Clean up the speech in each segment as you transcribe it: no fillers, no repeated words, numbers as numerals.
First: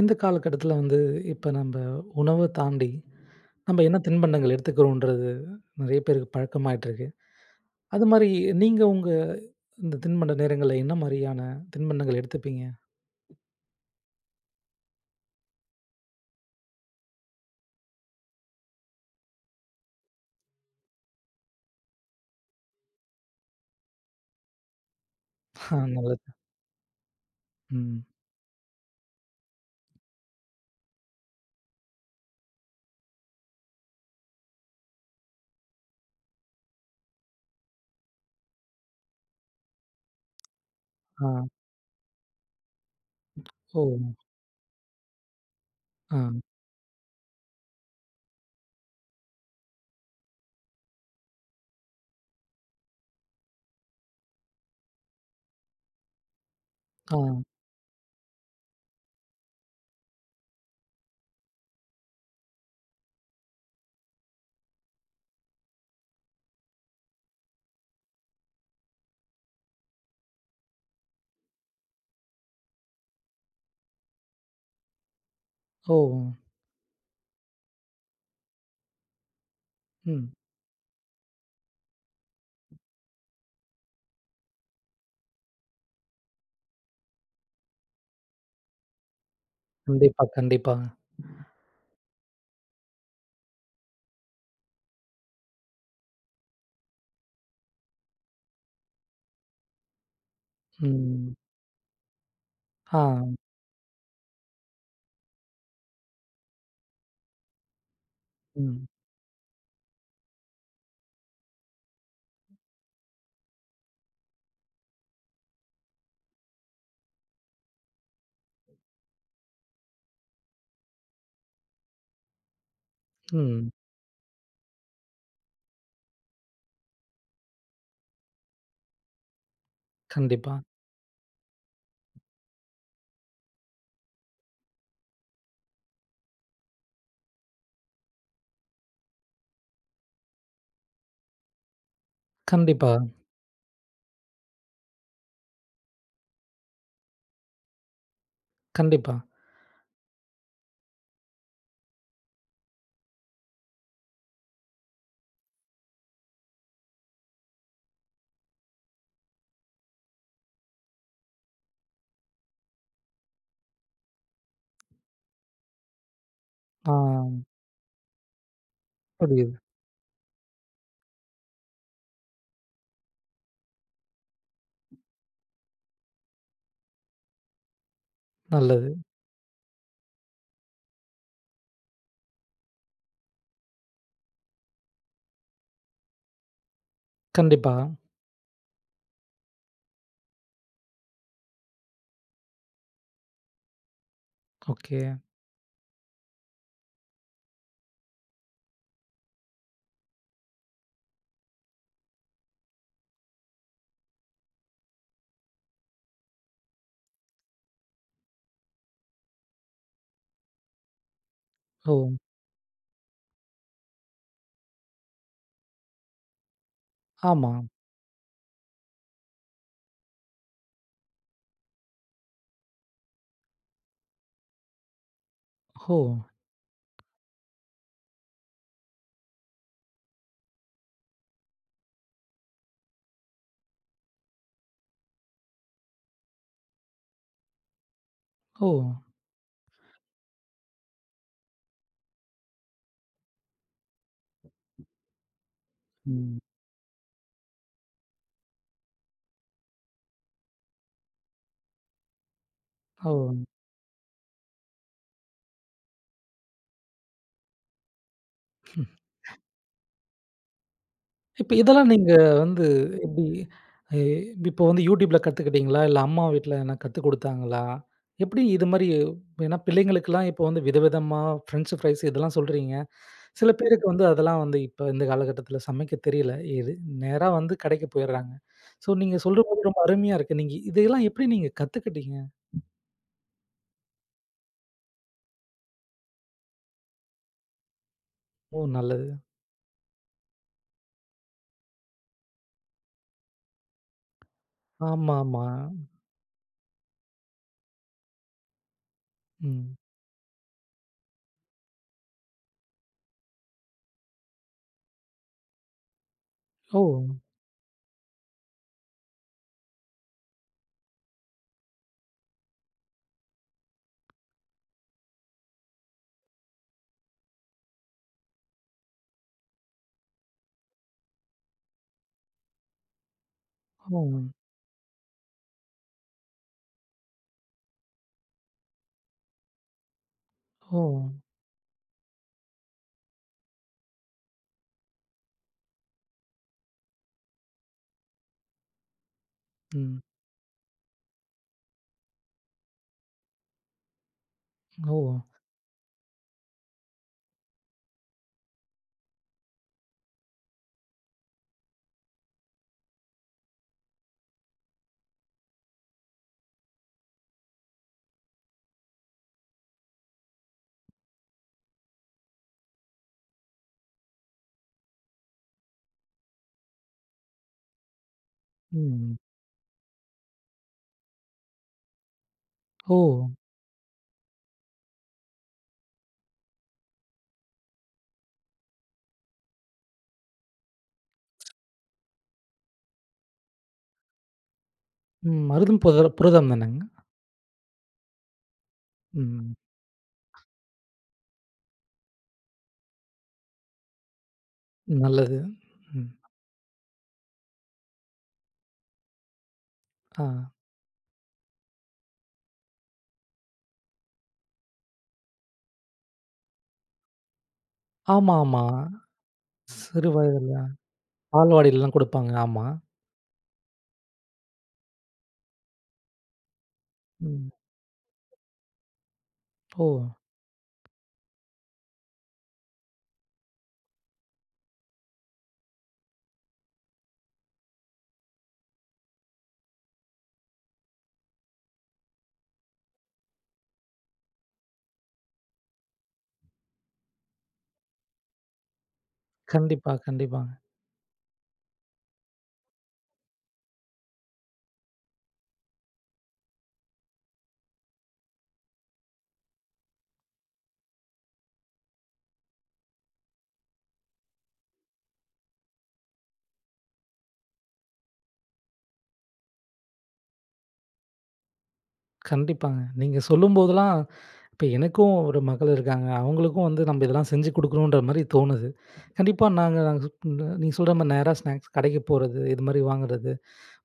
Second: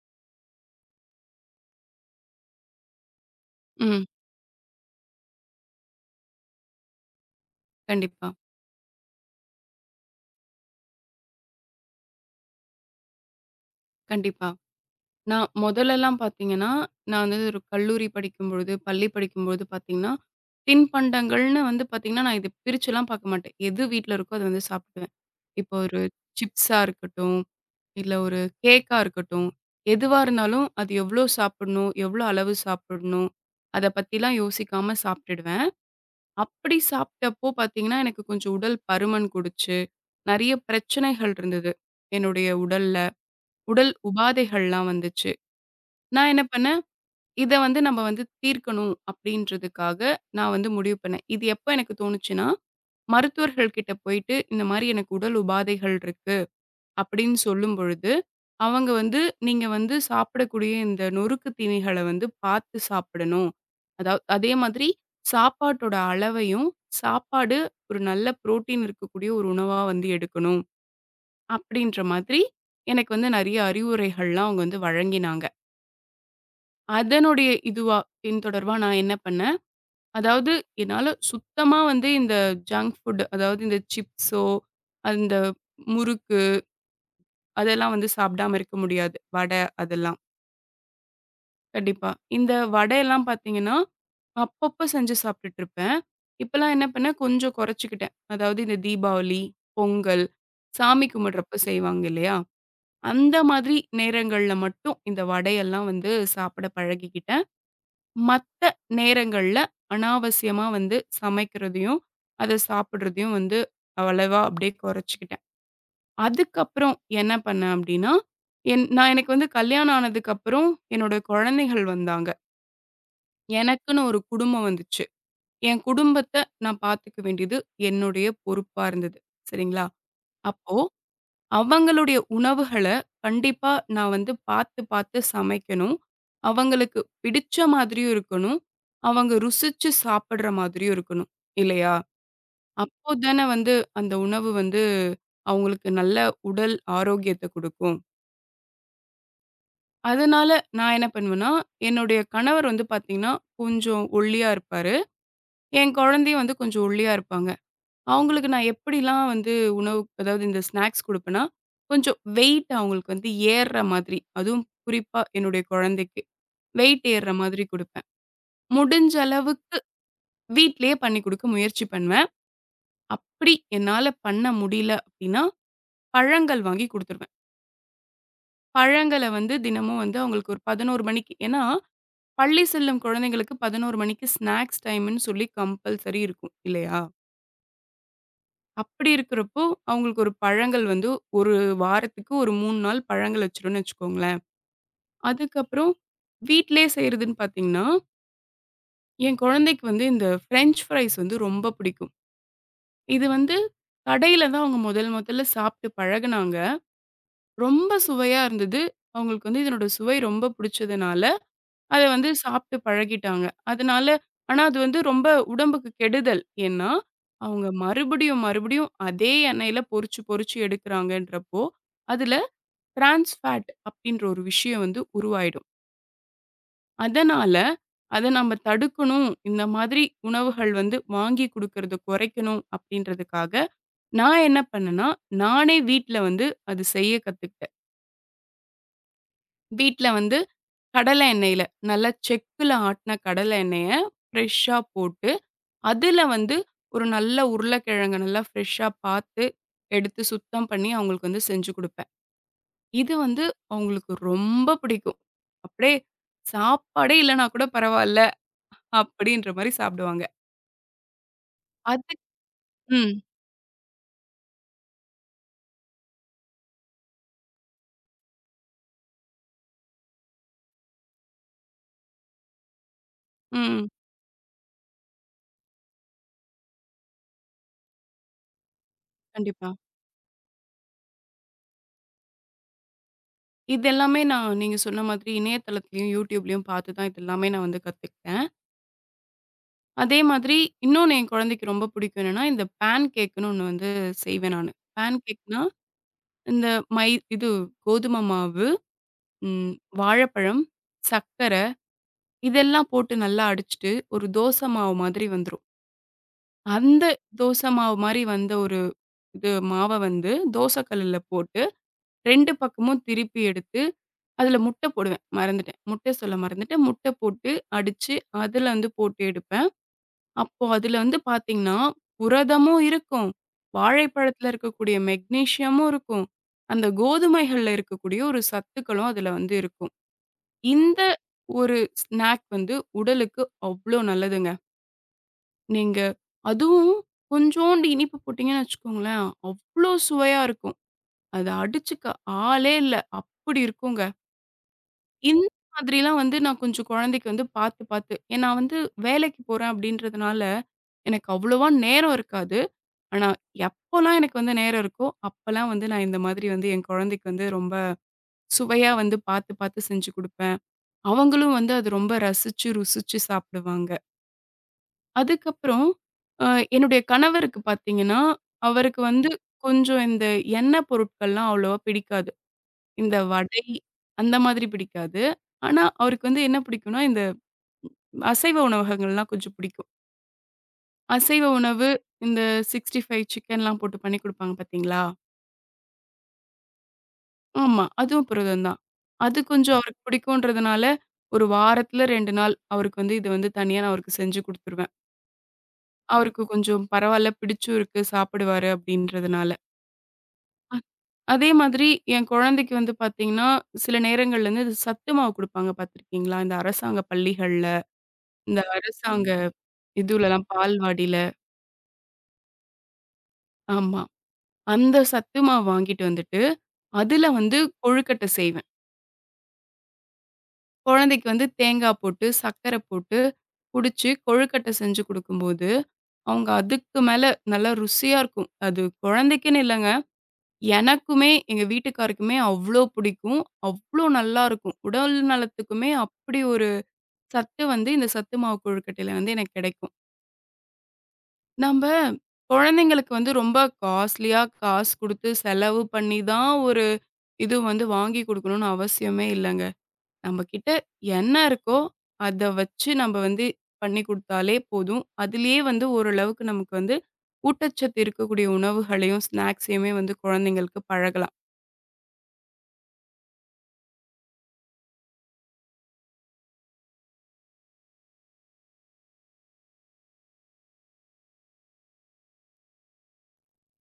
இந்த காலகட்டத்தில வந்து, இப்ப நம்ப உணவ தாண்டி, நம்ம என்ன ம். தின்பண்டங்கள் எடுத்துக்கிறோன்றது நெறைய பேருக்கு பழக்கமாயிட்டுருக்கு. அது கண்டிப்பா, மாரி நீங்க உங்க இந்த தின்பண்ட நேரங்கள்ல என்ன மாரியான தின்பண்டங்கள் எடுத்துப்பீங்க? கண்டிப்பா. நான் மொதலெல்லாம் பார்த்தீங்கன்னா, நான் வந்து ஒரு கல்லூரி படிக்கும்பொழுது, பள்ளி படிக்கும்பொழுது பார்த்தீங்கன்னா, தின்பண்டங்கள்னு வந்து பார்த்தீங்கன்னா, நான் இது பிரிச்சுலாம் பார்க்க மாட்டேன். எது வீட்ல இருக்கோ அத வந்து சாப்பிடுவேன். ஆ, இப்போ ஒரு நல்லது. சிப்ஸா இருக்கட்டும், ம். இல்ல ஒரு கேக்கா இருக்கட்டும், எதுவா இருந்தாலும் அது எவ்ளோ சாப்பிடணும்? எவ்ளோ அளவு சாப்பிடணும்? அத பத்திலாம் யோசிக்காம சாப்ட்டுடுவேன். அப்படி சாப்ட்டப்போ பார்த்தீங்கன்னா, எனக்கு கொஞ்சம் உடல் பருமன் குடிச்சு, நெறைய பிரச்சனைகள் ஆ. இருந்தது. என்னுடைய உடல் ஓ! உடல் உபாதைகள்லாம் வந்துச்சு. ஆ. நான் என்ன பண்ணேன், இத வந்து நம்ம வந்து தீர்க்கணும் அப்படின்றதுக்காக நான் வந்து முடிவு பண்ணேன். இது எப்ப எனக்கு தோணுச்சுன்னா, மருத்துவர்கள் கிட்ட போயிட்டு, இந்த மாரி எனக்கு உடல் உபாதைகள் இருக்கு ஆ. அப்படின்னு சொல்லும் பொழுது, அவங்க வந்து நீங்க வந்து சாப்பிடக்கூடிய இந்த நொறுக்கு தீனிகள வந்து பார்த்து சாப்பிடணும். அதாவது அதே மாதிரி சாப்பாட்டோட அளவையும், சாப்பாடு ஒரு நல்ல புரோட்டீன் இருக்கக்கூடிய ஒரு உணவா வந்து எடுக்கணும். அப்படின்ற மாதிரி எனக்கு வந்து நெறைய அறிவுரைகள்லாம் அவங்க வந்து வழங்கினாங்க. ஓ! அதனுடைய இதுவா பின் தொடர்பா நான் என்ன பண்ணேன், ம். அதாவது என்னால சுத்தமா வந்து இந்த ஜங்க் ஃபுட் அதாவது இந்த சிப்ஸோ, அந்த முறுக்கு அதெல்லாம் வந்து சாப்பிடாம இருக்க முடியாது. வடை அதெல்லாம். கண்டிப்பா, கண்டிப்பா. கண்டிப்பா. இந்த வடையெல்லாம் பார்த்தீங்கன்னா, அப்பப்ப செஞ்சு சாப்பிட்டுட்டு இருப்பேன். இப்பலாம் என்ன பண்ணேன், கொஞ்சம் குறைச்சுக்கிட்டேன். அதாவது இந்த தீபாவளி, பொங்கல், சாமி ம். கும்பிடுறப்ப செய்வாங்க இல்லையா? ஆ. அந்த மாதிரி நேரங்கள்ல மட்டும் இந்த வடையெல்லாம் வந்து சாப்பிட பழகிக்கிட்டேன். மத்த ம். நேரங்கள்ல அனாவசியமா வந்து சமைக்கிறதையும், அத சாப்பிடுறதையும் வந்து அவ்வளவா அப்படியே குறைச்சுக்கிட்டேன். அதுக்கப்புறம் என்ன பண்ணேன் அப்படின்னா, நான் எனக்கு வந்து கல்யாணம் ஆனதுக்கப்புறம் என்னோட குழந்தைகள் வந்தாங்க. ம். எனக்குன்னு ஒரு குடும்பம் வந்துச்சு. என் குடும்பத்த நான் பார்த்துக்க வேண்டியது என்னுடைய பொறுப்பா இருந்தது. சரிங்களா? கண்டிப்பா. அப்போ அவங்களுடைய உணவுகள கண்டிப்பா நான் வந்து பார்த்து, பார்த்து சமைக்கணும். அவங்களுக்கு பிடிச்ச மாதிரியும் இருக்கணும். அவங்க ருசிச்சு சாப்பிடுற மாதிரியும் இருக்கணும். இல்லையா? கண்டிப்பா, அப்போ தானே வந்து அந்த உணவு வந்து அவங்களுக்கு நல்ல உடல் ஆரோக்கியத்த குடுக்கும். கண்டிப்பா. அதனால நான் என்ன பண்ணுவேன்னா, என்னுடைய கணவர் வந்து பார்த்தீங்கன்னா, கொஞ்சம் ஒல்லியா இருப்பாரு. என் குழந்தையும் வந்து கொஞ்சம் ஒல்லியா இருப்பாங்க. அவங்களுக்கு நான் எப்படிலாம் வந்து உணவு அதாவது இந்த ஸ்நாக்ஸ் குடுப்பேன்னா, கொஞ்சம் வெயிட் அவங்களுக்கு வந்து ஏறுற மாதிரி, அதுவும் குறிப்பா என்னுடைய குழந்தைக்கு ஆ, வெயிட் ஏறுற மாதிரி குடுப்பேன். முடிஞ்ச புரியுது. அளவுக்கு வீட்லயே பண்ணி குடுக்க முயற்சி பண்ணுவேன். அப்படி என்னால பண்ண முடியல அப்படின்னா, பழங்கள் வாங்கி குடுத்துருவேன். நல்லது. பழங்கள வந்து தினமும் வந்து அவங்களுக்கு ஒரு 11 மணிக்கு ஏன்னா, பள்ளி செல்லும் குழந்தைங்களுக்கு 11 மணிக்கு ஸ்நாக்ஸ் டைம்ன்னு சொல்லி கம்பல்சரி இருக்கும் இல்லையா? கண்டிப்பா. அப்படி இருக்கிறப்போ, அவங்களுக்கு ஒரு பழங்கள் வந்து ஒரு வாரத்துக்கு ஒரு 3 நாள் பழங்கள் வச்சுருவேன்னு வச்சுக்கோங்களேன். ஓகே. அதுக்கப்புறம் வீட்லயே செய்றதுன்னு பார்த்தீங்கன்னா, என் குழந்தைக்கு வந்து இந்த ஃப்ரெஞ்ச் ஃப்ரைஸ் வந்து ரொம்ப பிடிக்கும். இது வந்து கடையில தான் அவங்க முதல் முதல்ல சாப்பிட்டு பழகுனாங்க. ரொம்ப சுவையா இருந்தது. அவங்களுக்கு வந்து இதனோட சுவை ரொம்ப பிடிச்சதுனால ஓ! அத வந்து சாப்பிட்டு பழகிட்டாங்க. அதனால ஆனா அது வந்து ரொம்ப உடம்புக்கு கெடுதல். ஏன்னா, ஆமா. அவங்க மறுபடியும், மறுபடியும் அதே எண்ணெயில பொரிச்சு, பொரிச்சு எடுக்குறாங்கன்றப்போ, அதுல டிரான்ஸ் ஃபேட் அப்டின்ற ஒரு விஷயம் வந்து உருவாயிடும். ஓ! அதனால, அத நம்ம தடுக்கணும். இந்த மாதிரி உணவுகள் வந்து வாங்கி குடுக்கறத குறைக்கணும் அப்டின்றதுக்காக, நான் என்ன பண்ணேன்னா, நானே வீட்ல வந்து அது செய்ய கத்துக்கிட்டேன். ஓ! வீட்ல வந்து கடலை எண்ணெயில நல்லா செக்குல ஆட்டுன கடலை எண்ணெய ஃப்ரெஷ்ஷா போட்டு அதுல ம். வந்து ஒரு நல்ல உருளைக்கிழங்க நல்லா ஃப்ரெஷ்ஷா பார்த்து, எடுத்து சுத்தம் பண்ணி அவங்களுக்கு வந்து செஞ்சு குடுப்பேன். ஓ! இது வந்து அவங்களுக்கு ரொம்ப பிடிக்கும். அப்படியே சாப்பாடே இல்லன்னா கூட பரவால்ல, அப்படின்ற மாரி சாப்பிடுவாங்க. இப்ப இதெல்லாம் நீங்க அது வந்து ம், எப்டி எ இப்போ வந்து YouTubeல கத்துக்கிட்டீங்களா? இல்ல அம்மா வீட்ல எதுனா கத்துக் குடுத்தாங்களா? எப்டி இது மாரி, ஏன்னா பிள்ளைங்களுக்கெல்லாம் இப்போ வந்து விதவிதமா ஃப்ரெஞ்ச் ஃப்ரைஸ் இதெல்லாம் சொல்றீங்க. சில பேருக்கு ம். வந்து அதெல்லாம் வந்து இப்ப இந்த காலகட்டத்தில சமைக்க தெரியல. எது நேரா வந்து கடைக்கு போயிடுறாங்க. ஸோ நீங்க சொல்றபோது கண்டிப்பா. ரொம்ப அருமையா இருக்கு. நீங்க இதெல்லாம் எப்டி நீங்க கத்துக்கிட்டீங்க? இது எல்லாமே நான் நீங்க சொன்ன மாதிரி இணையதளத்திலயும், YouTubeலயும் பார்த்து தான் இது எல்லாமே நான் வந்து கத்துக்கிட்டேன். ஓ, நல்லது. அதே மாதிரி இன்னொன்னு என் குழந்தைக்கு ரொம்ப பிடிக்கும் என்னன்னா, இந்த பேன் கேக்குன்னு ஒண்ணு வந்து செய்வேன் நானு. பேன் ஆமாமா. கேக்னா, இந்த மை இது கோதும மாவு ம். ம். வாழைப்பழம், சர்க்கர இதெல்லாம் போட்டு நல்லா அடிச்சுட்டு, ஒரு தோசை மாவு மாதிரி வந்துரும். ஓ! அந்த தோசை மாவு மாரி வந்த ஒரு இது மாவ வந்து தோசை கல்லுல போட்டு 2 பக்கமும் திருப்பி எடுத்து, அதில முட்டை போடுவேன். மறந்துட்டேன். முட்டை சொல்ல மறந்துட்டேன். முட்டை போட்டு அடிச்சு, அதில வந்து போட்டு எடுப்பேன். அப்போ அதில வந்து பார்த்தீங்கன்னா, புரதமும் இருக்கும். ஓ! வாழைப்பழத்தில இருக்கக்கூடிய மெக்னீசியமும் இருக்கும். அந்த கோதுமைகள்ல இருக்கக்கூடிய ஒரு சத்துக்களும் அதில வந்து இருக்கும். ஓ! இந்த ஒரு ஸ்நாக் வந்து உடலுக்கு அவ்ளோ நல்லதுங்க. நீங்க அதுவும் கொஞ்சோண்டு இனிப்பு போட்டீங்கன்னு வச்சுக்கோங்களேன், அவ்ளோ ம். சுவையா இருக்கும். அத அடிச்சுக்க ஆளே இல்ல. அப்படி இருக்குங்க. ஓ! இந்த மாதிரிலாம் வந்து நான் கொஞ்சம் குழந்தைக்கு வந்து பார்த்து பார்த்து ஏன்னா வந்து வேலைக்கு போறேன் அப்படின்றதுனால, எனக்கு அவ்வளவா நேரம் இருக்காது. ஆனா எப்போலாம் எனக்கு வந்து நேரம் இருக்கோ, அப்பலாம் வந்து நான் இந்த மாதிரி வந்து என் குழந்தைக்கு வந்து ரொம்ப சுவையா வந்து பார்த்து பார்த்து செஞ்சு குடுப்பேன். அவங்களும் வந்து அது ரொம்ப ரசிச்சு, ருசிச்சு சாப்பிடுவாங்க. அதுக்கப்புறம் அ என்னுடைய கணவருக்கு பார்த்தீங்கன்னா, அவருக்கு ம். வந்து கொஞ்சம் இந்த எண்ணெய் பொருட்கள்லாம் அவ்வளவா பிடிக்காது. ஓ! இந்த வடை அந்த மாதிரி பிடிக்காது. ஆனா, அவருக்கு வந்து என்ன பிடிக்கும்னா, இந்த அசைவ உணவகங்கள்லாம் கொஞ்சம் பிடிக்கும். அசைவ உணவு இந்த 65 சிக்கன்லாம் போட்டு பண்ணி குடுப்பாங்க பார்த்தீங்களா? ம். மருதம் புத புரதம் தானேங்க? ஆமா. அதுவும் புரதம் தான். அது ம். கொஞ்சம் அவருக்கு பிடிக்கும்ன்றதுனால, ஒரு வாரத்துல 2 நாள் அவருக்கு வந்து இது வந்து தனியா நான் அவருக்கு செஞ்சு குடுத்துருவேன். நல்லது. ம். அவருக்கு கொஞ்சம் பரவால்ல பிடிச்சும் இருக்கு, சாப்பிடுவாரு அப்படின்றதுனால. ஆ. அ அதே மாதிரி என் குழந்தைக்கு வந்து பார்த்தீங்கன்னா, சில நேரங்கள்ல வந்து சத்து மாவு குடுப்பாங்க பார்த்துருக்கீங்களா? இந்த அரசாங்க பள்ளிகள்ல, ஆமா, இந்த ஆமா. அரசாங்க சிறு இதுலலாம் வயதில பால்வாடியில. பால்வாடிலலாம் குடுப்பாங்க. ஆமா. ஆமா. அந்த சத்து மாவு வாங்கிட்டு வந்துட்டு, அதுல ம். வந்து கொழுக்கட்டை செய்வேன். ஓ! குழந்தைக்கு வந்து தேங்காய் போட்டு, சர்க்கரை போட்டு குடிச்சு கொழுக்கட்டை செஞ்சு குடுக்கும்போது, அவங்க அதுக்கு மேல நல்லா ருசியா இருக்கும். அது குழந்தைக்குன்னு இல்லங்க. எனக்குமே, எங்க வீட்டுக்காருக்குமே அவ்ளோ பிடிக்கும். அவ்ளோ நல்லாருக்கும். உடல் நலத்துக்குமே அப்படி ஒரு சத்து வந்து இந்த சத்து மாவு கொழுக்கட்டையில வந்து எனக்கு கிடைக்கும். கண்டிப்பா, கண்டிப்பாங்க. நம்ப குழந்தைங்களுக்கு வந்து ரொம்ப காஸ்ட்லியா காசு குடுத்து செலவு பண்ணி தான் ஒரு இது வந்து வாங்கி குடுக்கணும்னு அவசியமே இல்லங்க. நம்ம கிட்ட என்ன இருக்கோ அத வச்சு நம்ப வந்து பண்ணி குடுத்தாலே போதும். அதிலேயே வந்து ஓரளவுக்கு நமக்கு வந்து ஊட்டச்சத்து இருக்கக்கூடிய உணவுகளையும், ஸ்நாக்ஸையுமே வந்து குழந்தைங்களுக்கு பழகலாம். கண்டிப்பாங்க, நீங்க சொல்லும்போதெல்லாம் இப்ப எனக்கும் ஒரு மகள் இருக்காங்க. அவங்களுக்கும் வந்து நம்ம இதெல்லாம் செஞ்சு குடுக்கணுன்ற மாரி தோணுது. கண்டிப்பா நாங்க நாங்க நீங்க சொல்ற மாரி நேரா ஸ்நாக்ஸ் கடைக்கு போறது, இது மாரி வாங்குறது.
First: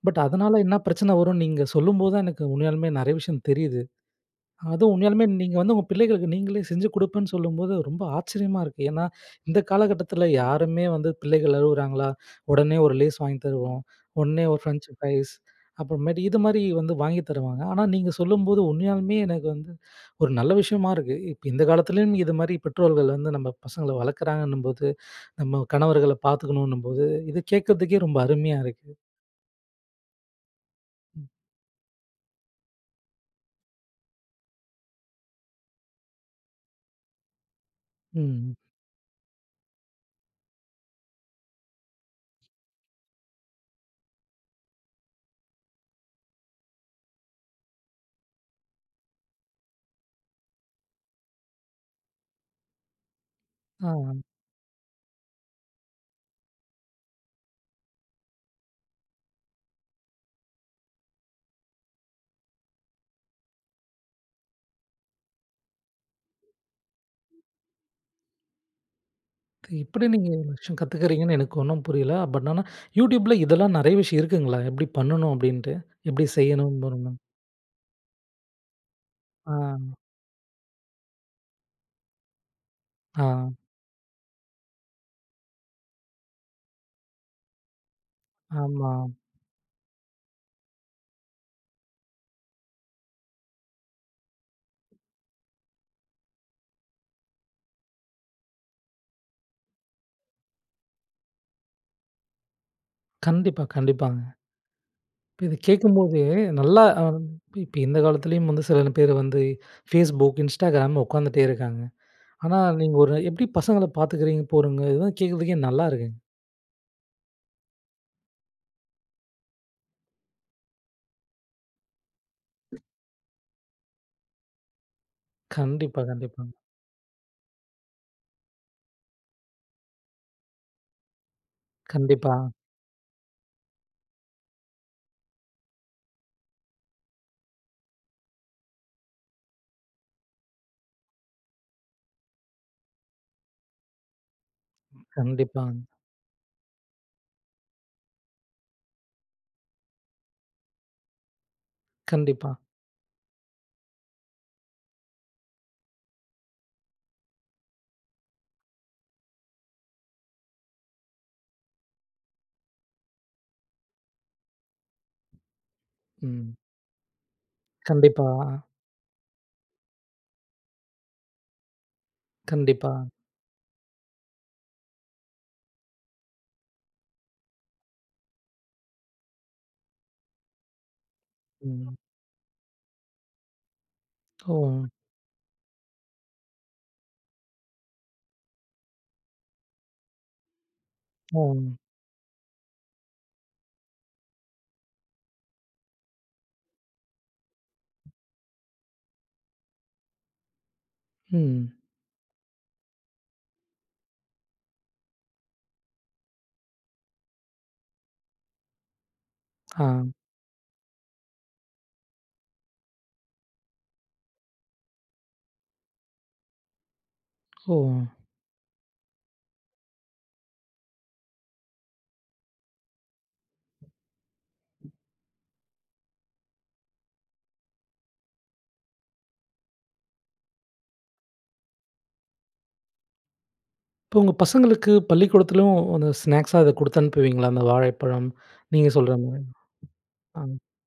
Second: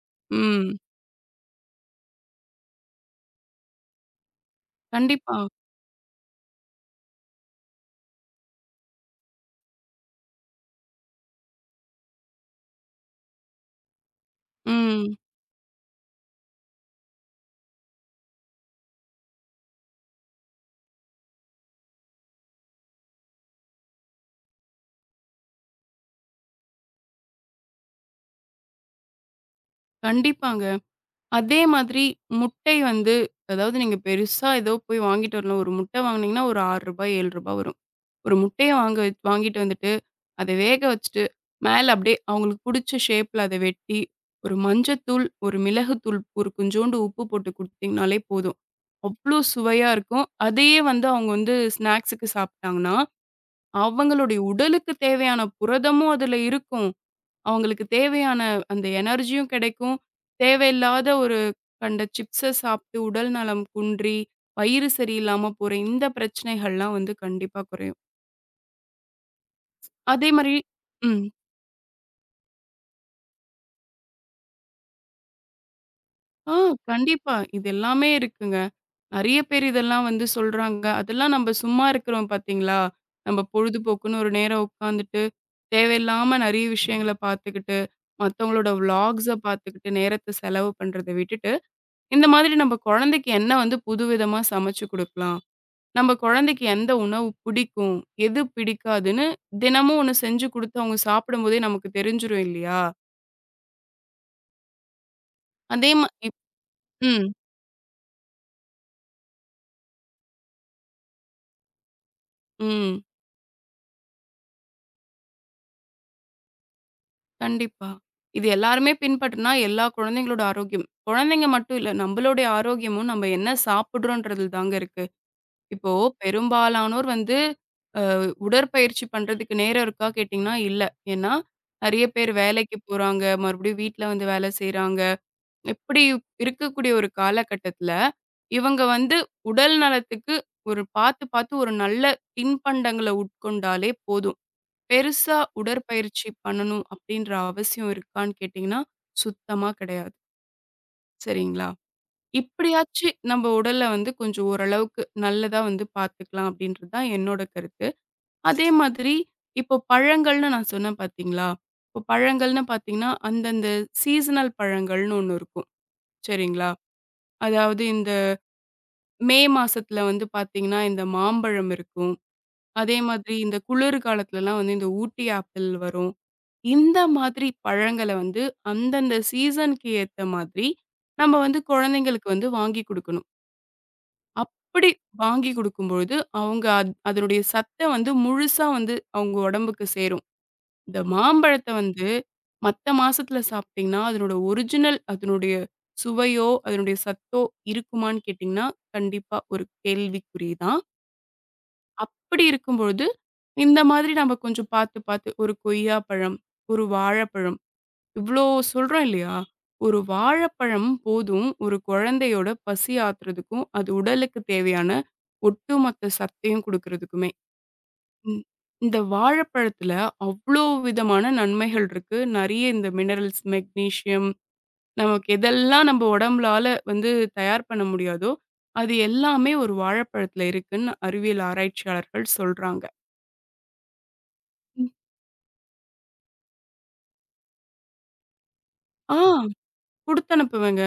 பட் அதனால ம். என்ன பிரச்சனை வரும்னு நீங்க சொல்லும்போது தான் எனக்கு உண்மையாலுமே நெறைய விஷயம் தெரியுது. அதுவும் உண்மையாலுமே கண்டிப்பா. நீங்க வந்து உங்க பிள்ளைகளுக்கு நீங்களே செஞ்சு குடுப்பேன்னு சொல்லும்போது ரொம்ப ஆச்சரியமா இருக்கு. ஏன்னா, இந்த காலகட்டத்தில யாருமே வந்து பிள்ளைகள் அழுவுறாங்களா, உடனே ஒரு லேஸ் வாங்கி தருவோம். உடனே ஒரு ஃப்ரெஞ்ச் ம். ஃப்ரைஸ், அப்புறமேட்டு இது மாரி வந்து வாங்கி தருவாங்க. ஆனா, நீங்க சொல்லும்போது உண்மையாலுமே எனக்கு வந்து ஒரு நல்ல விஷயமா இருக்கு. இப்ப இந்த காலத்திலயும் இது மாரி பெற்றோர்கள் வந்து நம்ம பசங்கள வளர்க்குறாங்கன்னும்போது, நம்ம கணவர்கள பார்த்துக்கணுன்னும்போது, இது கேட்கறதுக்கே ரொம்ப அருமையா இருக்கு. கண்டிப்பாங்க. ம். அதே மாதிரி முட்டை வந்து அதாவது நீங்க பெருசா ஏதோ போய் வாங்கிட்டு வரணும். ஒரு முட்டை வாங்குனீங்கன்னா ஒரு ரூ. 6 ரூ. 7 வரும். ஒரு முட்டைய வாங்க வாங்கிட்டு வந்துட்டு, அத வேக வச்சுட்டு, மேல அப்படியே அவங்களுக்கு புடிச்ச ஷேப்ல அத வெட்டி, ஒரு மஞ்சத்தூள், ஒரு மிளகுத்தூள், ஒரு கொஞ்சோண்டு உப்பு போட்டு குடுத்தீங்கனாலே போதும். அவ்ளோ சுவையா இருக்கும். அதையே வந்து அவங்க வந்து ஸ்நாக்ஸுக்கு சாப்பிட்டாங்கன்னா, ம். அவங்களுடைய உடலுக்கு தேவையான புரதமும் அதுல இருக்கும். அவங்களுக்கு தேவையான அந்த எனர்ஜியும் கிடைக்கும். தேவையில்லாத ஒரு கண்ட சிப்ஸ சாப்பிட்டு உடல் நலம் குன்றி, வயிறு சரியில்லாம போற இந்த பிரச்சனைகள்லாம் வந்து கண்டிப்பா குறையும். இப்படி நீங்க அதே ஒரு மாரி விஷயம் ம். கத்துக்கிறீங்கன்னு எனக்கு ஒன்னும் புரியல. பட் ஆனா YouTubeல இதெல்லாம் நெறைய விஷயம் இருக்குங்களா? எப்படி பண்ணணும் அப்படின்ட்டு? எப்படி ஆ செய்யணும் பண்ணணும்? கண்டிப்பா. இது எல்லாமே இருக்குங்க. நெறைய ஆ, பேர் இதெல்லாம் வந்து சொல்றாங்க. அதெல்லாம் நம்ப சும்மா இருக்கிறோம் பார்த்தீங்களா? ஆ, நம்ப பொழுதுபோக்குன்னு ஒரு நேரம் உட்காந்துட்டு, தேவையில்லாம நெறைய விஷயங்கள பார்த்துக்கிட்டு, மத்தவங்களோட ஆமா. விளாக்ஸ பார்த்துக்கிட்டு நேரத்த செலவு பண்றத விட்டுட்டு இந்த மாதிரி நம்ம குழந்தைக்கு என்ன வந்து புதுவிதமா சமைச்சு குடுக்கலாம்? நம்ம குழந்தைக்கு எந்த உணவு பிடிக்கும்? எது பிடிக்காதுன்னு தினமும் ஒண்ணு செஞ்சு குடுத்து அவங்க சாப்பிடும்போதே நமக்கு தெரிஞ்சுரும் இல்லையா? கண்டிப்பா, கண்டிப்பாங்க. இப்ப இத அதே மா கேட்கும்போது இப் நல்லா ம், இப்ப இந்த காலத்துலயும் வந்து சில பேர் வந்து Facebook, Instagram உட்காந்துட்டே இருக்காங்க. ஆனா நீங்க ம். ஒரு எப்படி பசங்கள பார்த்துக்கிறீங்க, போறீங்க இதெல்லாம் கேட்கறதுக்கே நல்லா இருக்குங்க. கண்டிப்பா. இது எல்லாருமே பின்பற்றினா எல்லா குழந்தைங்களோட ஆரோக்கியம் குழந்தைங்க மட்டும் இல்ல, நம்மளுடைய ஆரோக்கியமும் நம்ம என்ன சாப்பிடுறோன்றதில தாங்க இருக்கு. இப்போ கண்டிப்பா, கண்டிப்பாங்க. பெரும்பாலானோர் வந்து உடற்பயிற்சி பண்றதுக்கு நேரம் இருக்கா கேட்டீங்கன்னா, இல்ல. ஏன்னா, நெறைய பேர் கண்டிப்பா, வேலைக்கு போறாங்க, மறுபடியும் வீட்ல வந்து வேலை செய்றாங்க. இப்படி இருக்கக்கூடிய ஒரு காலகட்டத்துல, இவங்க வந்து உடல் நலத்துக்கு ஒரு பார்த்து பார்த்து ஒரு நல்ல தின்பண்டங்கள உட்கொண்டாலே போதும். பெருசா கண்டிப்பாங்க. உடற்பயிற்சி பண்ணணும் அப்படின்ற அவசியம் இருக்கான்னு கேட்டீங்கன்னா, சுத்தமா கிடையாது. சரிங்களா? கண்டிப்பா. இப்படியாச்சு நம்ம உடல வந்து கொஞ்சம் ஓரளவுக்கு நல்லதா வந்து பார்த்துக்கலாம் அப்படின்றது தான் என்னோட கருத்து. அதே மாதிரி இப்போ பழங்கள்னு நான் சொன்னேன் பார்த்தீங்களா? இப்போ பழங்கள்னு பார்த்தீங்கன்னா, அந்தந்த சீசனல் பழங்கள்னு ஒண்ணு இருக்கும். ம். சரிங்களா? அதாவது இந்த கண்டிப்பா, மே மாசத்துல வந்து பார்த்தீங்கன்னா, இந்த மாம்பழம் இருக்கும். கண்டிப்பா. அதே மாதிரி இந்த குளிர் காலத்துலலாம் வந்து இந்த ஊட்டி ஆப்பிள் வரும். இந்த மாதிரி பழங்கள வந்து அந்தந்த சீசனுக்கு ஏத்த மாதிரி, நம்ம வந்து ம். குழந்தைங்களுக்கு வந்து வாங்கி குடுக்கணும். ஓ! அப்படி வாங்கி குடுக்கும்பொழுது, அவங்க அதனுடைய சத்த வந்து முழுசா வந்து அவங்க உடம்புக்கு சேரும். இந்த ஓ! மாம்பழத்த வந்து மத்த மாசத்துல சாப்பிட்டீங்கன்னா, அதனோட ஒரிஜினல் அதனுடைய சுவையோ, அதனுடைய சத்தோ இருக்குமான்னு கேட்டீங்கன்னா, கண்டிப்பா ஒரு கேள்விக்குறி தான். ம். அப்படி இருக்கும்பொழுது, இந்த மாதிரி நம்ம கொஞ்சம் பார்த்து, பார்த்து ஒரு கொய்யாப்பழம், ஒரு வாழைப்பழம் இவ்ளோ சொல்றோம் இல்லையா? ஆ. ஒரு வாழைப்பழம் போதும் ஒரு குழந்தையோட பசி ஆத்துறதுக்கும், அது உடலுக்கு தேவையான ஒட்டுமொத்த சத்தையும் குடுக்குறதுக்குமே. ஓ! ம். இந்த வாழைப்பழத்துல அவ்ளோ விதமான நன்மைகள் இருக்கு. நெறைய இந்த மினரல்ஸ், மெக்னீசியம் நமக்கு எதெல்லாம் நம்ம உடம்புலால வந்து தயார் பண்ண முடியாதோ, அது எல்லாமே ஒரு வாழைப்பழத்துல இருக்குன்னு அறிவியல் ஆராய்ச்சியாளர்கள் சொல்றாங்க. இப்போ உங்க பசங்களுக்கு பள்ளிக்கூடத்திலும் அந்த ஸ்நாக்ஸா அத குடுத்து அனுப்புவீங்களா? அந்த வாழைப்பழம், நீங்க சொல்ற ஆ மாரி. ஆ, குடுத்தனுப்புவேங்க.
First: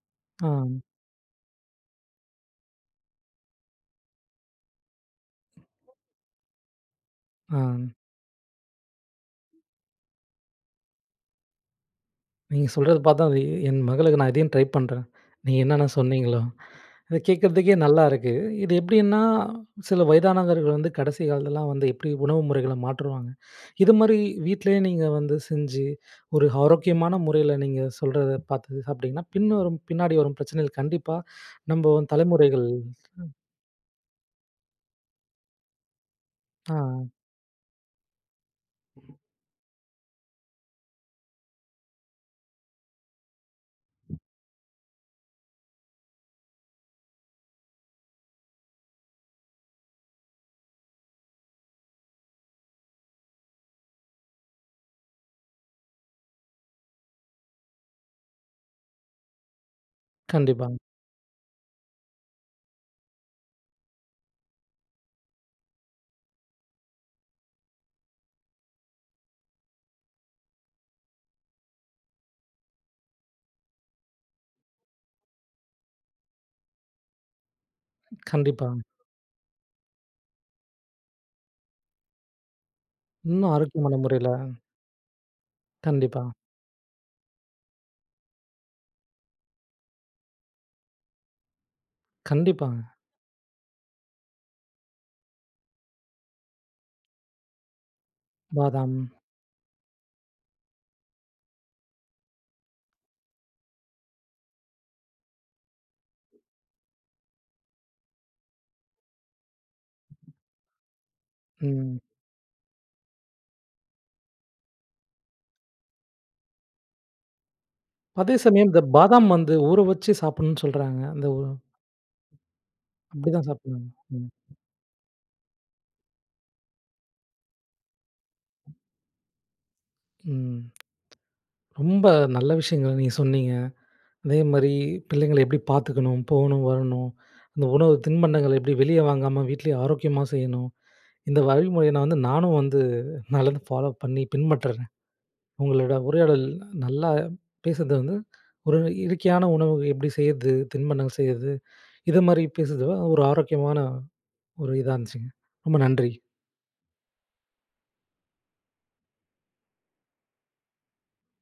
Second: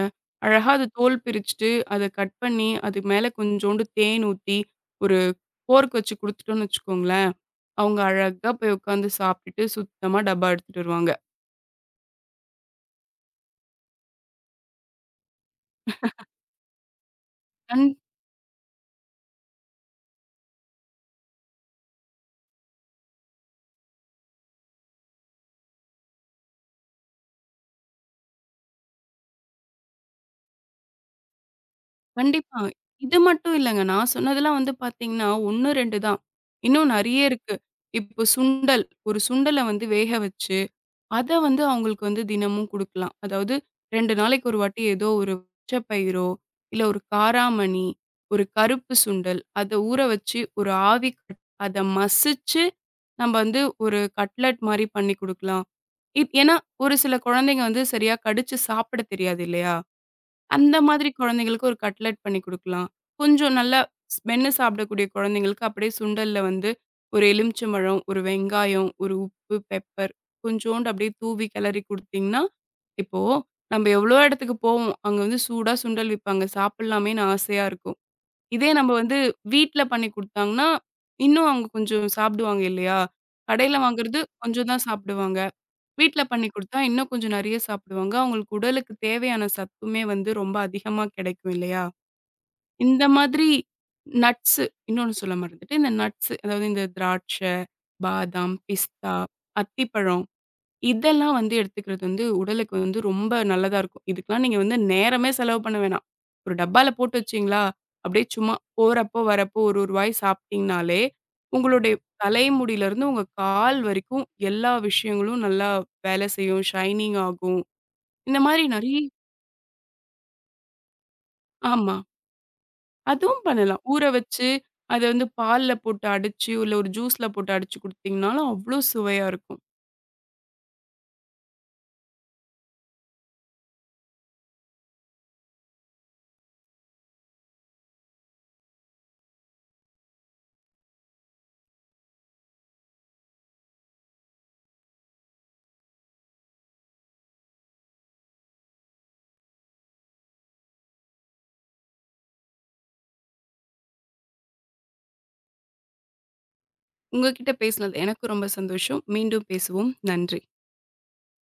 ஆ, அழகா அது தோல் பிரிச்சுட்டு, அத கட் பண்ணி, அது மேல கொஞ்சோண்டு தேன் ஊத்தி, ஒரு ஃபோர்க் வச்சு குடுத்துட்டோம்னு வச்சுக்கோங்களேன், ஆ. அவங்க அழகா போய் உட்காந்து சாப்பிட்டுட்டு, சுத்தமா டப்பா எடுத்துட்டு வருவாங்க. நீங்க சொல்றத பார்த்தா அது என் மகளுக்கு நான் இதையும் ட்ரை பண்றேன். நீங்க என்னென்ன சொன்னீங்களோ! இத கேட்கறதுக்கே கண் நல்லா இருக்கு. இது எப்படின்னா, சில வயதானவர்கள் வந்து கடைசி காலத்துலலாம் வந்து எப்படி உணவு முறைகள மாற்றுவாங்க. இது மாரி வீட்லயே நீங்க வந்து செஞ்சு, ஒரு ஆரோக்கியமான முறையில நீங்க சொல்றத பார்த்து சாப்பிட்டீங்கன்னா, பின்னாடி வரும் பிரச்சனைகள் கண்டிப்பா நம்ம கண்டிப்பா. தலைமுறைகள். இது மட்டும் இல்லங்க. நான் சொன்னதெல்லாம் வந்து பார்த்தீங்கன்னா, 1, 2 தான். ஆ. இன்னும் நெறைய இருக்கு. இப்போ சுண்டல். ஒரு சுண்டல வந்து வேக வச்சு அத வந்து அவங்களுக்கு வந்து தினமும் குடுக்கலாம். அதாவது 2 நாளைக்கு ஒரு வாட்டி ஏதோ ஒரு பச்சை பயிரோ, இல்ல ஒரு காராமணி, ஒரு கருப்பு சுண்டல் அத ஊற வச்சு ஒரு ஆவி கட் அத மசிச்சு நம்ம வந்து ஒரு கட்லட் மாரி பண்ணி குடுக்கலாம். ஏன்னா ஒரு சில குழந்தைங்க வந்து சரியா கடிச்சு சாப்பிட தெரியாது இல்லையா? கண்டிப்பா, அந்த மாதிரி குழந்தைங்களுக்கு ஒரு கட்லெட் பண்ணி குடுக்கலாம். கொஞ்சம் நல்லா மென்னு சாப்பிடக்கூடிய குழந்தைங்களுக்கு அப்படியே சுண்டல்ல வந்து ஒரு எலுமிச்சம்பழம், ஒரு வெங்காயம், ஒரு உப்பு, பெப்பர் கொஞ்சோண்டு அப்படியே தூவி கிளறி குடுத்தீங்கன்னா, இப்போ நம்ம எவ்வளோ இடத்துக்கு போவோம். அங்க வந்து சூடா சுண்டல் விப்பாங்க. சாப்பிடலாமேன்னு ஆசையா இருக்கும். கண்டிப்பா. இதே நம்ம வந்து வீட்ல பண்ணி குடுத்தாங்கன்னா, இன்னும் அவங்க கொஞ்சம் சாப்பிடுவாங்க இல்லையா? இன்னும் கடையில ஆரோக்கியமான வாங்குறது முறையில. கொஞ்சம் தான் சாப்பிடுவாங்க. வீட்ல கண்டிப்பா, பண்ணி குடுத்தா இன்னும் கொஞ்சம் நெறைய சாப்பிடுவாங்க. அவங்களுக்கு உடலுக்கு தேவையான சத்துமே வந்து ரொம்ப அதிகமா கிடைக்கும் இல்லையா? கண்டிப்பாங்க. இந்த மாதிரி நட்ஸ் இன்னொன்னு சொல்ல மறந்துட்டேன். இந்த நட்ஸ் அதாவது இந்த திராட்சை, பாதாம், பாதாம். பிஸ்தா, அத்திப்பழம் இதெல்லாம் வந்து எடுத்துக்கிறது வந்து உடலுக்கு வந்து ரொம்ப நல்லதா இருக்கும். இதுக்கெல்லாம் நீங்க வந்து நேரமே செலவு பண்ண வேணாம். ஒரு டப்பால போட்டு வச்சீங்களா, அப்படியே சும்மா போறப்போ, வரப்போ ஒரு ஒரு வாய் சாப்பிட்டீங்கனாலே, உங்களுடைய ம். தலைமுடியிலருந்து உங்க கால் வரைக்கும் எல்லா விஷயங்களும் நல்லா வேலை செய்யும். ஷைனிங் ஆகும். அதே இந்த மாரி சமயம் இந்த நிறைய பாதாம் வந்து ஊற வச்சு சாப்பிடணும்னு சொல்றாங்க. அந்த உ ஆமா. அதுவும் அப்படிதான் பண்ணலாம். சாப்பிடணும். ஊற ம். வச்சு அத வந்து பால்ல போட்டு அடிச்சு, இல்ல ஒரு ஜூஸ்ல போட்டு அடிச்சு குடுத்தீங்கனாலும் அவ்ளோ சுவையா இருக்கும். ம். ரொம்ப நல்ல விஷயங்கள நீங்க சொன்னீங்க. அதே மாரி பிள்ளைங்கள எப்படி பார்த்துக்கணும், போகணும், வரணும். அந்த உணவு தின்பண்டங்கள எப்படி வெளிய வாங்காம வீட்லயே ஆரோக்கியமா செய்யணும். இந்த வழிமுறைய நான் வந்து நானும் வந்து நான்லருந்து ஃபாலோ பண்ணி பின்பற்றுறேன். உங்களோட உரையாடல் நல்லா பேசுனது வந்து ஒரு இயற்கையான உணவு எப்படி செய்றது, தின்பண்டங்கள் செய்றது, இது மாரி பேசுனது ஒரு ஆரோக்கியமான ஒரு இதா இருந்துச்சுங்க. ரொம்ப நன்றி. உங்க கிட்ட பேசினது எனக்கும் ரொம்ப சந்தோஷம். மீண்டும் பேசுவோம். நன்றி.